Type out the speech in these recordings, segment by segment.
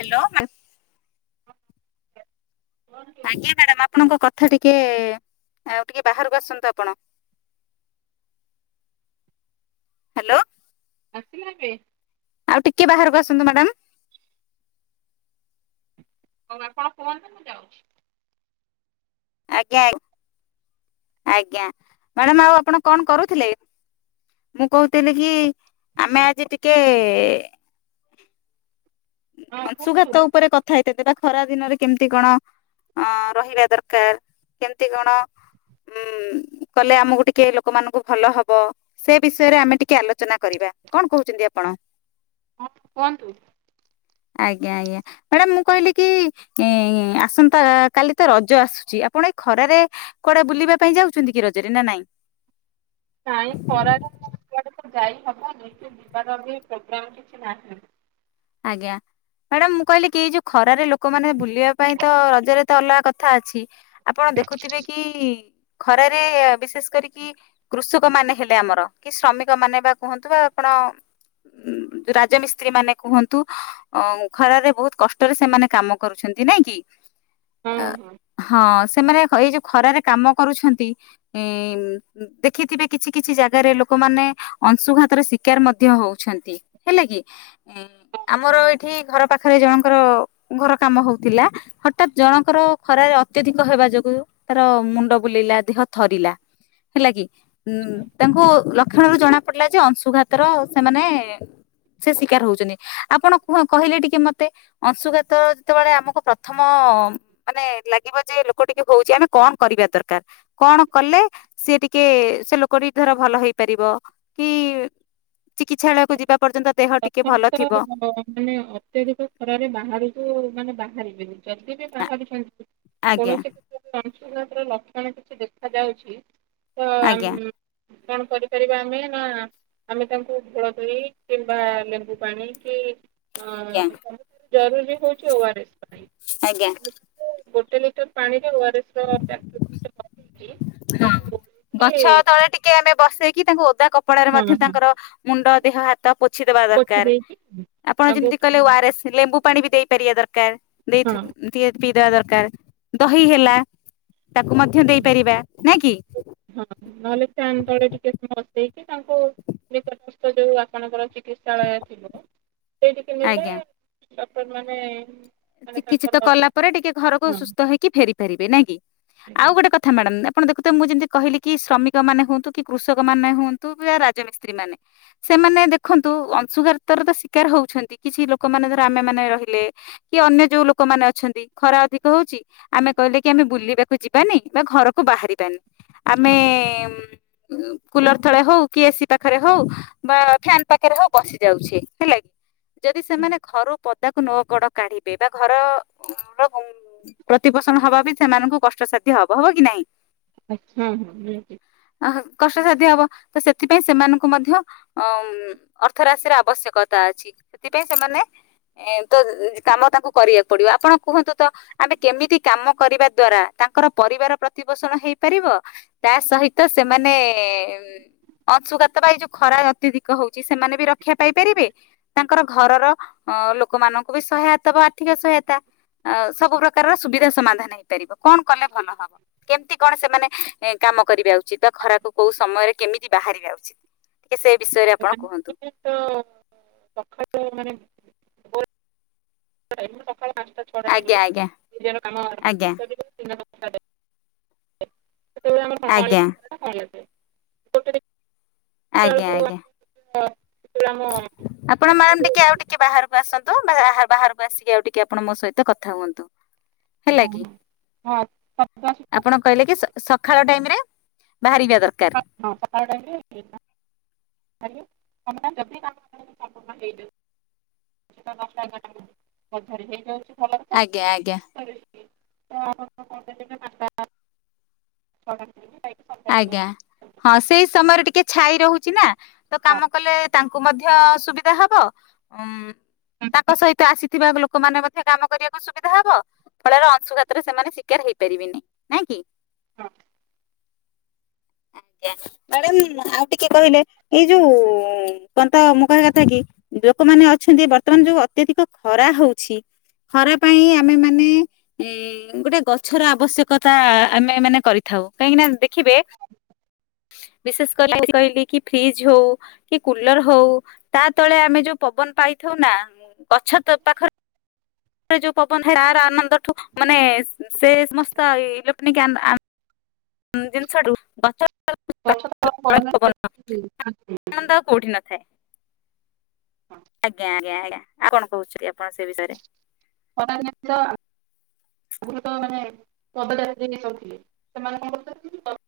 Hello [unintelligible] [unintelligible] ଆଜ୍ଞା madam ଆପଣଙ୍କ କଥା ଟିକେ ଆଉ ଟିକେ ବାହାରକୁ ଆସନ୍ତୁ ଆପଣ। ହାଲୋ। ଆସିଲା ଏବେ ଆଉ ଟିକେ ବାହାରକୁ ଆସନ୍ତୁ ମ୍ୟାଡ଼ାମ୍। ହଉ ଆପଣ କୁହନ୍ତୁ ମୁଁ ଯାଉଚି। ଆଜ୍ଞା ଆଜ୍ଞା ମ୍ୟାଡାମ୍ ଆଉ ଆପଣ କଣ କରୁଥିଲେ? ମୁଁ କହୁଥିଲି କି ଆମେ ଆଜି ଟିକେ ହଁ କୁହନ୍ତୁ ଅଂଶୁଘାତ ଉପରେ କଥା [unintelligible] ଖରା ଦିନରେ କେମିତି କଣ? ଅଁ ରହିବା ଦରକାର କେମତି କଣ? ହୁଁ କଲେ ଆମକୁ ଟିକେ ଲୋକମାନଙ୍କୁ ଭଲ ହବ। ସେ ବିଷୟରେ ଆମେ ଟିକେ ଆଲୋଚନା କରିବା। କଣ କୋହୁଚନ୍ତି ଆପଣ। ହଁ କୁହନ୍ତୁ। ଆଜ୍ଞା ଆଜ୍ଞା। ମ୍ୟାଡାମ୍ ମୁଁ କହିଲି କି ଏ ଆସନ୍ତା କାଲି ତ ରଜ ଆସୁଛି ଆପଣ ଏଇ ଖରାରେ କୁଆଡେ ବୁଲିବା ପାଇଁ ଯାଉଛନ୍ତି କି ରଜରେ ନା ନାଇଁ ନାଇଁ ଖରାରେ କୁଆଡେ ତ ଯାଇ ହବନି, ଯିବାର ବି ପ୍ରୋଗ୍ରାମ କିଛି ନାହଁ। ଆଜ୍ଞା ମ୍ୟାଡାମ୍, ମୁଁ କହିଲି କି ଯୋଉ ଖରାରେ ଲୋକମାନେ ବୁଲିବା ପାଇଁ ତ ରଜରେ ଏତେ ଅଲଗା କଥା ଅଛି, ଆପଣ ଦେଖୁଥିବେ କି ଖରାରେ ବିଶେଷ କରିକି କୃଷକମାନେ ହେଲେ ଆମର କି ଶ୍ରମିକ ମାନେ ବା କୁହନ୍ତୁ ବା ଆପଣ ଉଁ ରାଜମିସ୍ତ୍ରୀମାନେ କୁହ ଅ ଖରାରେ ବହୁତ କଷ୍ଟରେ ସେମାନେ କାମ କରୁଛନ୍ତି ନାଇଁ କି ହଁ ଅ ହଁ ହଁ ସେମାନେ ଏଇ ଯୋଉ ଖରାରେ କାମ କରୁଛନ୍ତି। ଦେଖିଥିବେ କିଛି କିଛି ଜାଗାରେ ଲୋକମାନେ ଅଂଶୁଘାତର ଶିକାର ମଧ୍ୟ ହଉଛନ୍ତି। ହେଲେ କି ଆମର ଏଇଠି ଘର ପାଖରେ ଜଣଙ୍କର ଘର କାମ ହଉଥିଲା ହଠାତ୍ ଜଣଙ୍କର ଖରା ଅତ୍ୟଧିକ ହେବା ଯୋଗୁ ତାର ମୁଣ୍ଡ ବୁଲେଇଲା ଦେହ ଥରିଲା ହେଲା କି ଆଚ୍ଛା ତାଙ୍କୁ ଘରୁ ଜଣା ପଡିଲା ଯେ ଅଂଶୁଘାତର ସେମାନେ ସେ ଶିକାର ହଉଛନ୍ତି। ଆପଣ କୁହ କହିଲେ ଟିକେ ମତେ ଅଂଶୁଘାତ ଯେତେବେଳେ ଆମକୁ ପ୍ରଥମ ମାନେ ଲାଗିବ ଯେ ଲୋକ ଟିକେ ହଉଛି ଆମେ କଣ କରିବା ଦରକାର। କଣ କଲେ ସିଏ ଟିକେ ସେ ଲୋକଟି ଧର ଭଲ ହେଇପାରିବ। କି [unintelligible] ଚିକିତ୍ସାଳୟକୁ ଯିବା ପର୍ଯ୍ୟନ୍ତ ଦେହ ଟିକେ ପ୍ରଥମ ଭଲ ଥିବ ତ ମାନେ ଅତ୍ୟଧିକ ଖରାରେ ବାହାରକୁ ମାନେ ବାହାରିବେନି ଯଦି ବି ବାହାରୁଛନ୍ତି ଆଜ୍ଞା କୌଣସି ଅଂଶୁଘାତର ଲକ୍ଷଣ କିଛି ଦେଖା ଯାଉଛି ତ ଆ ଆଜ୍ଞା କଣ କରିପାରିବା ଆମେ ନା ଆମେ ତାଙ୍କୁ ଭୋଳ ଦହି କି ବା ଲେମ୍ବୁ ପାଣି କି ଜରୁରୀ ହଉଛି ଓ ଆର ଏସ୍ ପା ଆଜ୍ଞା। ଗୋଟେ ଲିଟର ପାଣିରେ ଓ ଆର ଏସର ପ୍ୟାକେଟ ରହୁଛି। ହଁ ଗଛ ତଳେ ଟିକେ ଆମେ ବସେଇକି ତାଙ୍କୁ ଓଦା କ କପଡାରେ ହଁ ମଧ୍ୟ ହଁ ତାଙ୍କର ମୁଣ୍ଡ ଦେହ ହାତ ପୋଛିଦବା ପୋଛି ଦରକାର, ଦେଇକି ଆପଣ ତାଙ୍କୁ ଯେମିତି କହିଲେ ଓ ଆରଏସ୍ ଲେମ୍ବୁ ପାଣି ବି ଦେଇପାରିବା ଦରକାର ହଁ ଦେଇ ଟିକେ ପିଇଦବା ଦରକାର ଦହି ହେଲା ତାକୁ ମଧ୍ୟ ଦେଇ ପାରିବା ନାଇ କି? ହଁ ନହେଲେ ଫ୍ୟାନ ତଳେ ଟିକେ ମସ୍ତେଇକି ତାଙ୍କୁ ନିକଟସ୍ଥ ଯୋଉ ଆପଣଙ୍କର ଚିକିତ୍ସାଳୟ ଥିବ। ସେଇଠି କି ନେଲେ ଆଜ୍ଞା ଡକ୍ଟରମାନେ ଚିକିତ୍ସିତ କଲା ପରେ ଟିକେ ଘରକୁ ସୁସ୍ଥ ହେଇକି ଫେରି ପାରିବେ ନାଇଁ କି ଆଜ୍ଞା ଆଉ ଗୋଟେ କଥା ଥା ମ୍ୟାଡାମ ଆପଣ ଦେଖୁଥିବ ମୁଁ ଯେମତି କହିଲି କି ଶ୍ରମିକମାନେ ହୁଅନ୍ତୁ କି କୃଷକମାନେ ହୁଅନ୍ତୁ ବା ରାଜମିସ୍ତ୍ରୀମାନେ ସେମାନେ ଦେଖନ୍ତୁ ଅଂଶୁଘାତର ତ ଶିକାର ହଉଛନ୍ତି କିଛି ଲୋକମାନେ ଧର ଆମେ ମାନେ ରହିଲେ କି ଅନ୍ୟ ଯୋଉ ଲୋକମାନେ ଅଛନ୍ତି ଖରା ଅଧିକ ହଉଛି। ଆମେ କହିଲେ କି ଆମେ ବୁଲିବାକୁ ଯିବାନି ବା ଘରକୁ ବାହାରିବାନି। ଆମେ ହଁ କୁଲର ତଳେ ହଉ କି ଏସି ପାଖରେ ହଉ ବା ଫ୍ୟାନ ପାଖରେ ହଉ ବସି ଯାଉଛି ହେଲା କି ଯଦି ସେମାନେ ଘରୁ ପଦାକୁ ନ ଗଡ କାଢିବେ ବା ଘର ପ୍ରତିପୋଷଣ ହବା ବି ସେମାନଙ୍କୁ କଷ୍ଟସାଧ୍ୟ ହବ ହବ କି ନାଇଁ। ହୁଁ ହୁଁ ଅ କଷ୍ଟସାଧ୍ୟ ହବ ତ ସେଥିପାଇଁ ସେମାନଙ୍କୁ ମଧ୍ୟ ଅ ଅର୍ଥ ରାଶିର ଆବଶ୍ୟକତା ଅଛି ସେଥିପାଇଁ ସେମାନେ ଏ ତ କାମ ତାଙ୍କୁ କରିବାକୁ ପଡିବ ଆପଣ କୁହନ୍ତୁ ତ ଆମେ କେମିତି କାମ କରିବା ଦ୍ଵାରା, ତାଙ୍କର ପରିବାର ପ୍ରତିପୋଷଣ ହେଇ ପାରିବ? ତା ସହିତ ସେମା ମାନେ ଅଂଶୁଘାତ ବା ଏଇ ଯୋଉ ଖରା ଅତ୍ୟଧିକ ହଉଛି, ସେମାନେ ବି ର କ୍ଷା ପାଇପାରିବେ ତାଙ୍କର ଘରର ଲୋକମାନଙ୍କୁ ବି ସହାୟତା ବା ଆର୍ଥିକ ସହାୟତା। ଅ ସବୁ ପ୍ରକାରର ସୁବିଧା ସମାଧାନ ହେଇପାରିବ। କଣ କଲେ ଭଲ ହବ? କେମିତି କଣ ସେମାନେ କାମ କରିବା ଉଚିତ ବା ଖରାକୁ କୋଉ ସମୟରେ କେମିତି ବାହାରିବା ଉଚିତ। ସେ ବିଷୟରେ ଆପଣ କୁହନ୍ତୁ ତ ସଖାଳୁ ମାନେ [unintelligible] ଟାଇ ସକାଳ ପାଞ୍ଚଟା ଛଅଟା ଆଜ୍ଞା ଟାଇମ ଆଜ୍ଞା [unintelligible] କାମ [unintelligible] [unintelligible] ଆଜ୍ଞା ସେତବେଳେ ଆଜ୍ଞା [unintelligible] ଚା ଆଜ୍ଞା ଆଜ୍ଞା [unintelligible] ଆପଣ ମ୍ୟାଡାମ୍ ଟିକେ ଆଉ ଟି ଟିକେ ବାହାରକୁ ଆସନ୍ତୁ ବା ବାହାରକୁ ଆସିକି ଆଉ ଟିକେ ଆପଣ ମୋ ସହିତ କଥା ହୁଅନ୍ତୁ। ହେଲା କି ହଁ ହଁ ଶବ୍ଦ ଆସିବ। ଆପଣ କହିଲେ କି ସକାଳ ଟାଇମରେ ବାହାରିବା ଦରକାର। ହଁ ପକାଟା [unintelligible] ଆଜ୍ଞା, କାମଟା ଯଲଦି ତା [unintelligible] ହେଇଯାଉ। ଦଶଟା ଏଗାରଟା ମଧ୍ୟରେ ହେଇଯାଉଛି ଭଲ କଥା ଆଜ୍ଞା, ଆଜ୍ଞା। [unintelligible] ଆଜ୍ଞା। ରେ ହଁ, ସେଇ ସମୟରେ ଟିକେ ଛାଇ ରହୁଛି ନା। ତ, କାମ କଲେ ତାଙ୍କୁ ମଧ୍ୟ ମଧ୍ୟ ସୁବିଧା ହବ ଉ ତାଙ୍କ ସହିତ ଆସି ଥିବା ଲୋକମାନେ ମଧ୍ୟ କାମ କରିବାକୁ ସୁବିଧା ହବ। ଫଳରେ ଅଂଶୁଘାତରେ ସେମାନେ ଶିକାର ହେଇପାରିବେନି ନାଇଁ କି। ହଁ। ମ୍ୟାଡାମ ଆଉ ଟିକେ କହିଲେ। ଏଇ ଯୋଉ କଣତ ମୁଁ କହିବା କଥା କି ଲୋକମାନେ ଅଛନ୍ତି ବର୍ତ୍ତମାନ ଯୋଉ ଅତ୍ୟଧିକ ଖରା ହଉଛି, ଖରା ପାଇଁ ଆମେ ମାନେ ଗୋଟେ ଗଛର ଆବଶ୍ୟକତା ଆମେ ମାନେ କରିଥାଉ କାହିଁକି ନା ଦେଖିବେ ବିଶେଷ କରି କହିଲି କି ଫ୍ରିଜ ହଉ କି କୁଲର ହଉ ତା ତଳେ ଆମେ ଯୋଉ ପବନ ପାଇଥାଉ ନା ଗଛ ତ ପାଖରେ ଯୋଉ ପବନ ହୁଏ, ଆର ଆନନ୍ଦଠୁ ମାନେ, ସେ ସମସ୍ତ ଇଲେଟ୍ରନିକ୍ ଆ ଜିନିଷଠୁ ବା ଗଛ [unintelligible] [unintelligible] କୋଉଠି ନଥାଏ [inaudible] ଆଜ୍ଞା ଆଜ୍ଞା ଆଜ୍ଞା ଆପଣ କଣ କହୁଛି ସେ ବିଷୟରେ? [unintelligible] [unintelligible]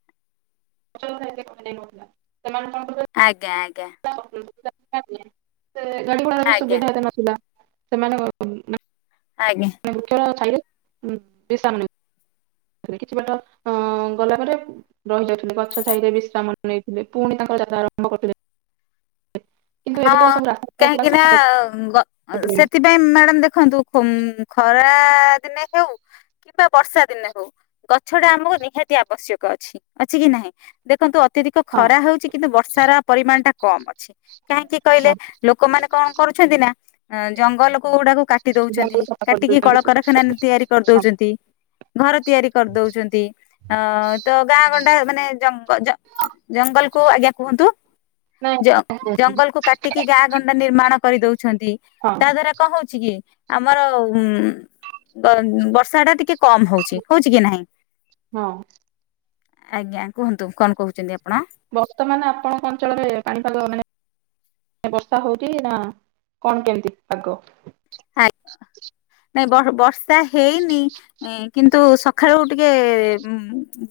[inaudible] ଆଜ୍ଞା, ଆଜ୍ଞା। ଗାଡି ଘୋଡାର ବି ଆଜ୍ଞା ସୁବିଧାତେ ନଥିଲା ସେମାନେ ଆଜ୍ଞା। [unintelligible] କିଛି ବାଟ ଅ ଗଲା ପରେ ରହିଯାଉଥିଲେ ଗଛ ଛାଇରେ ବିଶ୍ରାମ ନେଇଥିଲେ ପୁଣି ତାଙ୍କର ଯାତ୍ରା ଆରମ୍ଭ କରୁଥିଲେ କିନ୍ତୁ ହଁ ଏବେ ତ ସବୁ ରାସ୍ତା ପୁରା କାହିଁକି ନା ସଫା କରି ଗ ସେଥି ସେ ମ୍ୟାଡ଼ାମ ଦେଖନ୍ତୁ ଖରା ଦିନେ ହଉ କିମ୍ବା ବର୍ଷା ଦିନେ ହଉ ଗଛ ଟା ଆମକୁ ନିହାତି ଆବଶ୍ୟକ ଅଛି ଅଛି କି ନାହିଁ ଦେଖନ୍ତୁ ଅତଧିକ ହଁ ଖରା ହଉଛି କିନ୍ତୁ ବର୍ଷାର ପରିମାଣ ଟା କମ ଅଛି କାହିଁକି କହିଲେ? ହଁ ଲୋକମାନେ କଣ କରୁଛନ୍ତି ନା ଜଙ୍ଗଲ କୋ ଗୁଡାକୁ କାଟି ଦଉଛନ୍ତି ଜଙ୍ଗଲ ସଫା କାଟିକି କରିଦଉଛନ୍ତି କଳକାରଖାନା ତିଆରି କରିଦଉଛନ୍ତି ଘର ତିଆରି କରିଦଉଚନ୍ତି ଅ ତ ଗାଁ ଗଣ୍ଡା ମାନେ ଜଙ୍ଗ ଜଙ୍ଗଲ କୁ ଆଜ୍ଞା କୁହନ୍ତୁ ନାଇଁ [unintelligible] ଜଙ୍ଗଲ କୁ କାଟିକି ଗାଁ ଗଣ୍ଡା ନିର୍ମାଣ କରିଦଉଛନ୍ତି ହଁ ତା ଦ୍ଵାରା କଣ ହଉଚି ଯ ଅଛି କି ଆମର ଉ ବ ବର୍ଷା ଟା ଟିକେ କମ ହଉଛି ହଉଛି କି ନାହିଁ? ହଁ ଆଜ୍ଞା କୁହନ୍ତୁ କଣ କହୁଚନ୍ତି ଆପଣ? ବର୍ତ୍ତମାନ ଆପଣଙ୍କ ଅଞ୍ଚଳରେ ପାଣିପାଗ ମାନେ ବର୍ଷା ହଉଛି ନା କଣ କେମିତି ପାଗ? ଆ ନାଇଁ ବ ବର୍ଷା ହେଇନି କିନ୍ତୁ ସକାଳୁ ଟିକେ ଉ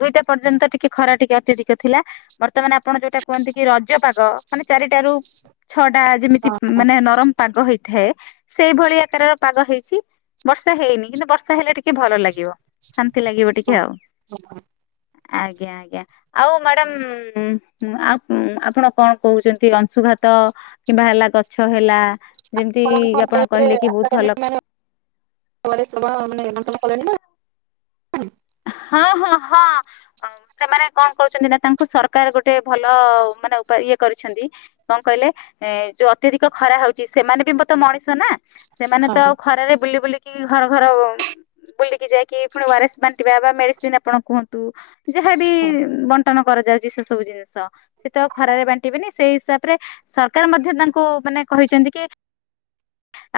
ଦୁଇ ଟା ପର୍ଯ୍ୟନ୍ତ ଟିକେ ଖରା ଟିକେ ଅତ୍ୟଧିକ ଥିଲା। ବର୍ତ୍ତମାନ ଆପଣ ଯୋଉଟା କୁହନ୍ତି କି ରଜପାଗ ମାନେ ଚାରିଟାରୁ ଛଅଟା ଯେମିତି ହଁ ମାନେ ନରମ ପାଗ ହେଇଥାଏ ସେଇଭଳି ତାର ପାଗ ହେଇଛି। ବର୍ଷା ହେଇନି କିନ୍ତୁ ବର୍ଷା ହେଲେ ଟିକେ ଭଲ ଲାଗିବ ଶାନ୍ତି ଲାଗିବ ଟିକେ ହଁ ଆଉ। ହଁ ଆଜ୍ଞା ଆଜ୍ଞା। ଆଉ ମ୍ୟାଡାମ ଆ ଆପଣ କଣ କହୁଛନ୍ତି ଅଂଶୁଘାତ କିମ୍ବା ହେଲା ଗଛ ହେଲା ଯେମିତି ଆପଣ କହିଲେ କି ବହୁତ ଭଲ ପରେ ସ ମାନେ ଆପଣ ପଳେଇଲେ ହଁ ହଁ ହଁ। ଅ ସେମାନେ କଣ କରୁଛନ୍ତି ନା ତାଙ୍କୁ ସରକାର ଗୋଟେ ଭଲ ମାନେ ଇଏ କରିଛନ୍ତି। କଣ କହିଲେ ଏ ଯୋଉ ଅତ୍ୟଧିକ ଖରା ହଉଛି ସେମାନେ ବି ମୋତେ ମଣିଷ ନା? ସେମାନେ ତ ହଁ। ଆଉ ଖରାରେ ବୁଲି ବୁଲିକି ଘର ଘର ବୁଲିକି ଯାଇକି ପୁଣି ଓରେସ୍ ପାଣି ଇ ଏବା ମେଡ଼ିସିନ୍ ଆପଣ କୁହନ୍ତୁ ଯାହାବି ବ ବଟନ କରାଯାଉଛି ସେ ସବୁ ଜିନିଷ ସେ ତ ଖରାରେ ବାଣ୍ଟିବେନି ସେଇ ହିସାବରେ ସରକାର ମଧ୍ୟ ତାଙ୍କୁ ମାନେ କହିଛନ୍ତି କି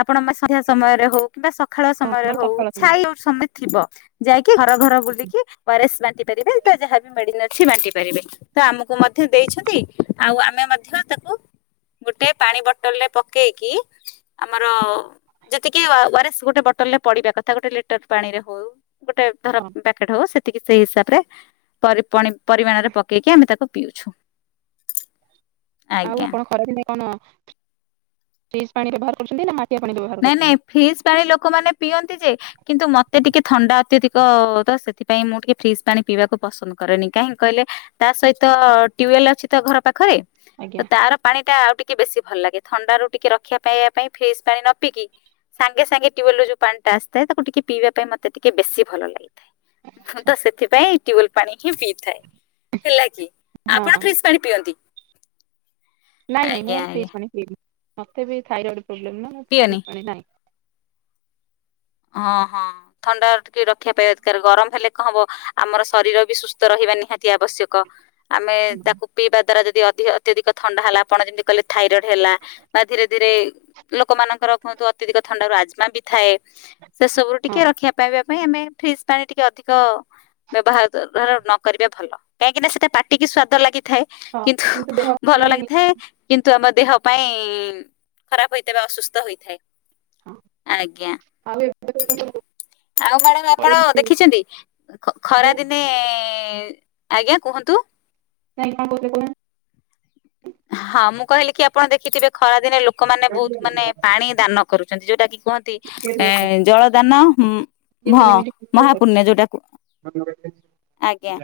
ଆପଣ ସନ୍ଧ୍ୟା ସମୟରେ ହଉ କିମ୍ବା ସକାଳ ହଁ ସମୟରେ ମାନେ ହଉ ସକାଳ ସନ୍ଧ୍ୟା। ଛାଇ ସମୟ ଥିବ ଯାଇକି ଘର ଘର ବୁଲିକି ଓଆରେସ ବାଣ୍ଟି ପାରିବେ ତ ଯାହା ବଡିନା କିଛି ବାଣ୍ଟି ପାରିବେ ତ ଆମକୁ ମଧ୍ୟ ଦେଇଛନ୍ତି ଆଉ ଆମେ ମଧ୍ୟ ତାକୁ ଗୋଟେ ପାଣି ବୋଟଲରେ ପକେଇକି ଆମର ଯେତିକି ଓଆରେସ ଗୋଟେ ବଟଲ ରେ ପଡିବା କଥା ଗୋଟେ ଲିଟର ପାଣି ରେ ହଉ ଗୋଟେ ଧର ହଁ ପ୍ୟାକେଟ ହଉ ସେତିକି ସେଇ ହିସାବ ପରି ପାଣି ପରିମାଣରେ ପକେଇକି ଆମେ ତାକୁ ପିଉଛୁ। ଆଉ ଆଜ୍ଞା। ଆପଣ ଖରାଦିନେ କଣ ଫ୍ରିଜ ପାଣି ବ୍ୟବହାର କରୁଛନ୍ତି ନା ମାଟିଆ ପାଣି ବ୍ୟବହାର କରୁଛନ୍ତି? ଫ୍ରିଜ୍ ପାଣି ଲୋକମାନେ ପିଅନ୍ତି ଯେ କିନ୍ତୁ ମତେ ଟିକେ ଥଣ୍ଡା ଅତ୍ୟଧିକ ତ ସେଥିପାଇଁ ମୁଁ ଟିକେ ଫ୍ରିଜ ପାଣି ପିଇବାକୁ ପସନ୍ଦ କରେନି କାହିଁକି କହିଲେ? ତା ସହିତ ଟ୍ୟୁୱେଲ ଅଛି ତ ଘର ପାଖରେ। ଆଜ୍ଞା ତାର ପାଣି ଟା ଆଉ ଟିକେ ବେଶୀ ଭଲ ଲାଗେ। ଥଣ୍ଡା ରୁ ଟିକେ ରକ୍ଷିବା ପାଇବା ପାଇଁ ଫ୍ରିଜ୍ ପାଣି ନ ପିଇକି ସାଙ୍ଗେ ସାଙ୍ଗେ ଟ୍ୟୁବଲ ର ଯୋଉ ପାଣି ଟା ଆସିଥାଏ ତାକୁ ଟିକେ ପିଇବା ପାଇଁ ମତେ ଟିକେ ବେଶି ଭଲ ଲାଗେ। ତ ସେଥିପାଇଁ ଟ୍ୟୁବଲ ପାଣି ହିଁ ପିଇଥାଏ। ହେଲା କି ହଁ ଆପଣ ହଁ ଫ୍ରୀଜ୍ ପାଣି ପିଅନ୍ତି। ନାଇଁ ଆଜ୍ଞା ନାଇଁ ମୁଁ ଆଜ୍ଞା ଫ୍ରିଜିର ପାଣି ପିଏନି। ମତେ ବି ଥାଇରଏଡ ପ୍ରୋବ୍ଲେମ୍ ନାଁ ପିଅନି ଫିଜ୍ ପାଣି ନାହିଁ ହଁ, ହଁ ଥଣ୍ଡା ଟିକେ ରଖିବା ପାଇଁ ଦରକାର ଗରମ ହେଲେ କଣ ହବ ଆମର ଶରୀର ବି ସୁସ୍ଥ ରହିବା ନିହାତି ଆବଶ୍ୟକ ଆମେ ତାକୁ ହଁ। ପିଇବା ଦ୍ଵାରା ଯଦି ଅଧିକ ଅତ୍ୟାଧିକ ଥଣ୍ଡା ହେଲା ଆପଣଯେମିତି କହିଲେ ଥାଇରଏଡ ହେଲା ବା ଧୀରେ ଧୀରେ ଲୋକମାନଙ୍କର କୁହନ୍ତୁ ଅତ୍ୟଧିକ ଥଣ୍ଡା ର ରାଜମା ବି ଥାଏ ସେସବୁ ଟିକେ ରଖିବା ପାଇବା ପାଇଁ ଆମେ ଫ୍ରିଜ୍ ପାଣି ଟିକେ ଅଧିକ ବ୍ୟବହାର ନ କରିବେ ଭଲ କାହିଁକିନା ସେଟା ପାଟିକି ସ୍ଵାଦ ଲାଗିଥାଏ। ହଁ କିନ୍ତୁ ଦେହ ଭଲ ପାଇଁ ଲାଗିଥାଏ। କିନ୍ତୁ ଆମ ଦେହ ପାଇଁ ଖରାପ ହେଇଥାଏ। ବା ଅସୁସ୍ଥ ହୋଇଥାଏ। ଆଜ୍ଞା। ଆମେ କଣ ପଚାରିବୁ? ଆଉ ମ୍ୟାଡ଼ାମ ଆପଣ ଦେଖିଛନ୍ତି କି? ଖରା ଦିନେ ଆଜ୍ଞା କୁହନ୍ତୁ? କାଇ କଣ କହିଥିଲେ [unintelligible] ହଁ ମୁଁ କହିଲି କି ଆପଣ ଦେଖିଥିବେ ଖରାଦିନେ ଲୋକମାନେ ବହୁତ କହୁନାହାନ୍ତି? ମାନେ ପାଣି ଦାନ କରୁଛନ୍ତି। ଯୋଉଟା କି କୁହନ୍ତି ଦି ଏ ଜଳ ଦାନ ହଁ ତିନି ମିନିଟ୍ ଭିତରେ ମହାପୂର୍ଣ୍ଣ। ଯୋଉଟାକି କରୁଛି। ଆଜ୍ଞା,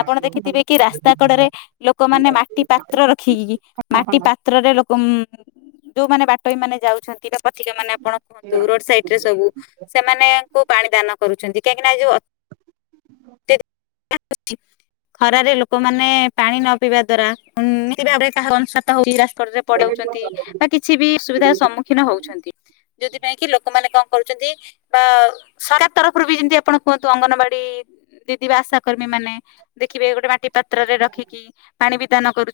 ଆପଣ ଦେଖିଥିବେ କି ରାସ୍ତା କଡରେ ଲୋକମାନେ ମାଟି ପା ପାତ୍ର ରଖିକିି ମାଟି ପାତ୍ରରେ ଲୋକ ଯୋଉମାନେ ବାଟୋଇ ମାନେ ଯାଉଛନ୍ତି। ପଥିକା ମାନେ ଆପଣ କୁହନ୍ତୁ, ରୋଡ ସାଇଡ ରେ ସବୁ ସେ ମାନଙ୍କୁ ପାଣି ଦାନ କରୁଛନ୍ତି କାହିଁକି ନା ଯୋଉ [inaudible] ଖରାରେ ଲୋକମାନେ ପାଣି ନ ପିଇବା ଦ୍ଵାରା [unintelligible] [unintelligible] ବା କିଛି ବି ହଁ ସୁବିଧାର ସମ୍ମୁଖୀନ ହଁ। ହଉଛନ୍ତି। ଯୋଉଥିପାଇଁ କି ଲୋକମାନେ କଣ କରୁଛନ୍ତି? ବା ସରକାର ତରଫରୁ ବି ଯେମତି ଆପଣ କୁହନ୍ତୁ ଅଙ୍ଗନବାଡି ଦିଦି ବା ଆଶା କର୍ମୀ ମାନେ ଦେଖିବେ ଗୋଟେ ମାଟି ପାତ୍ରରେ ରଖିକି ପାଣି ବି ଦାନ କରୁ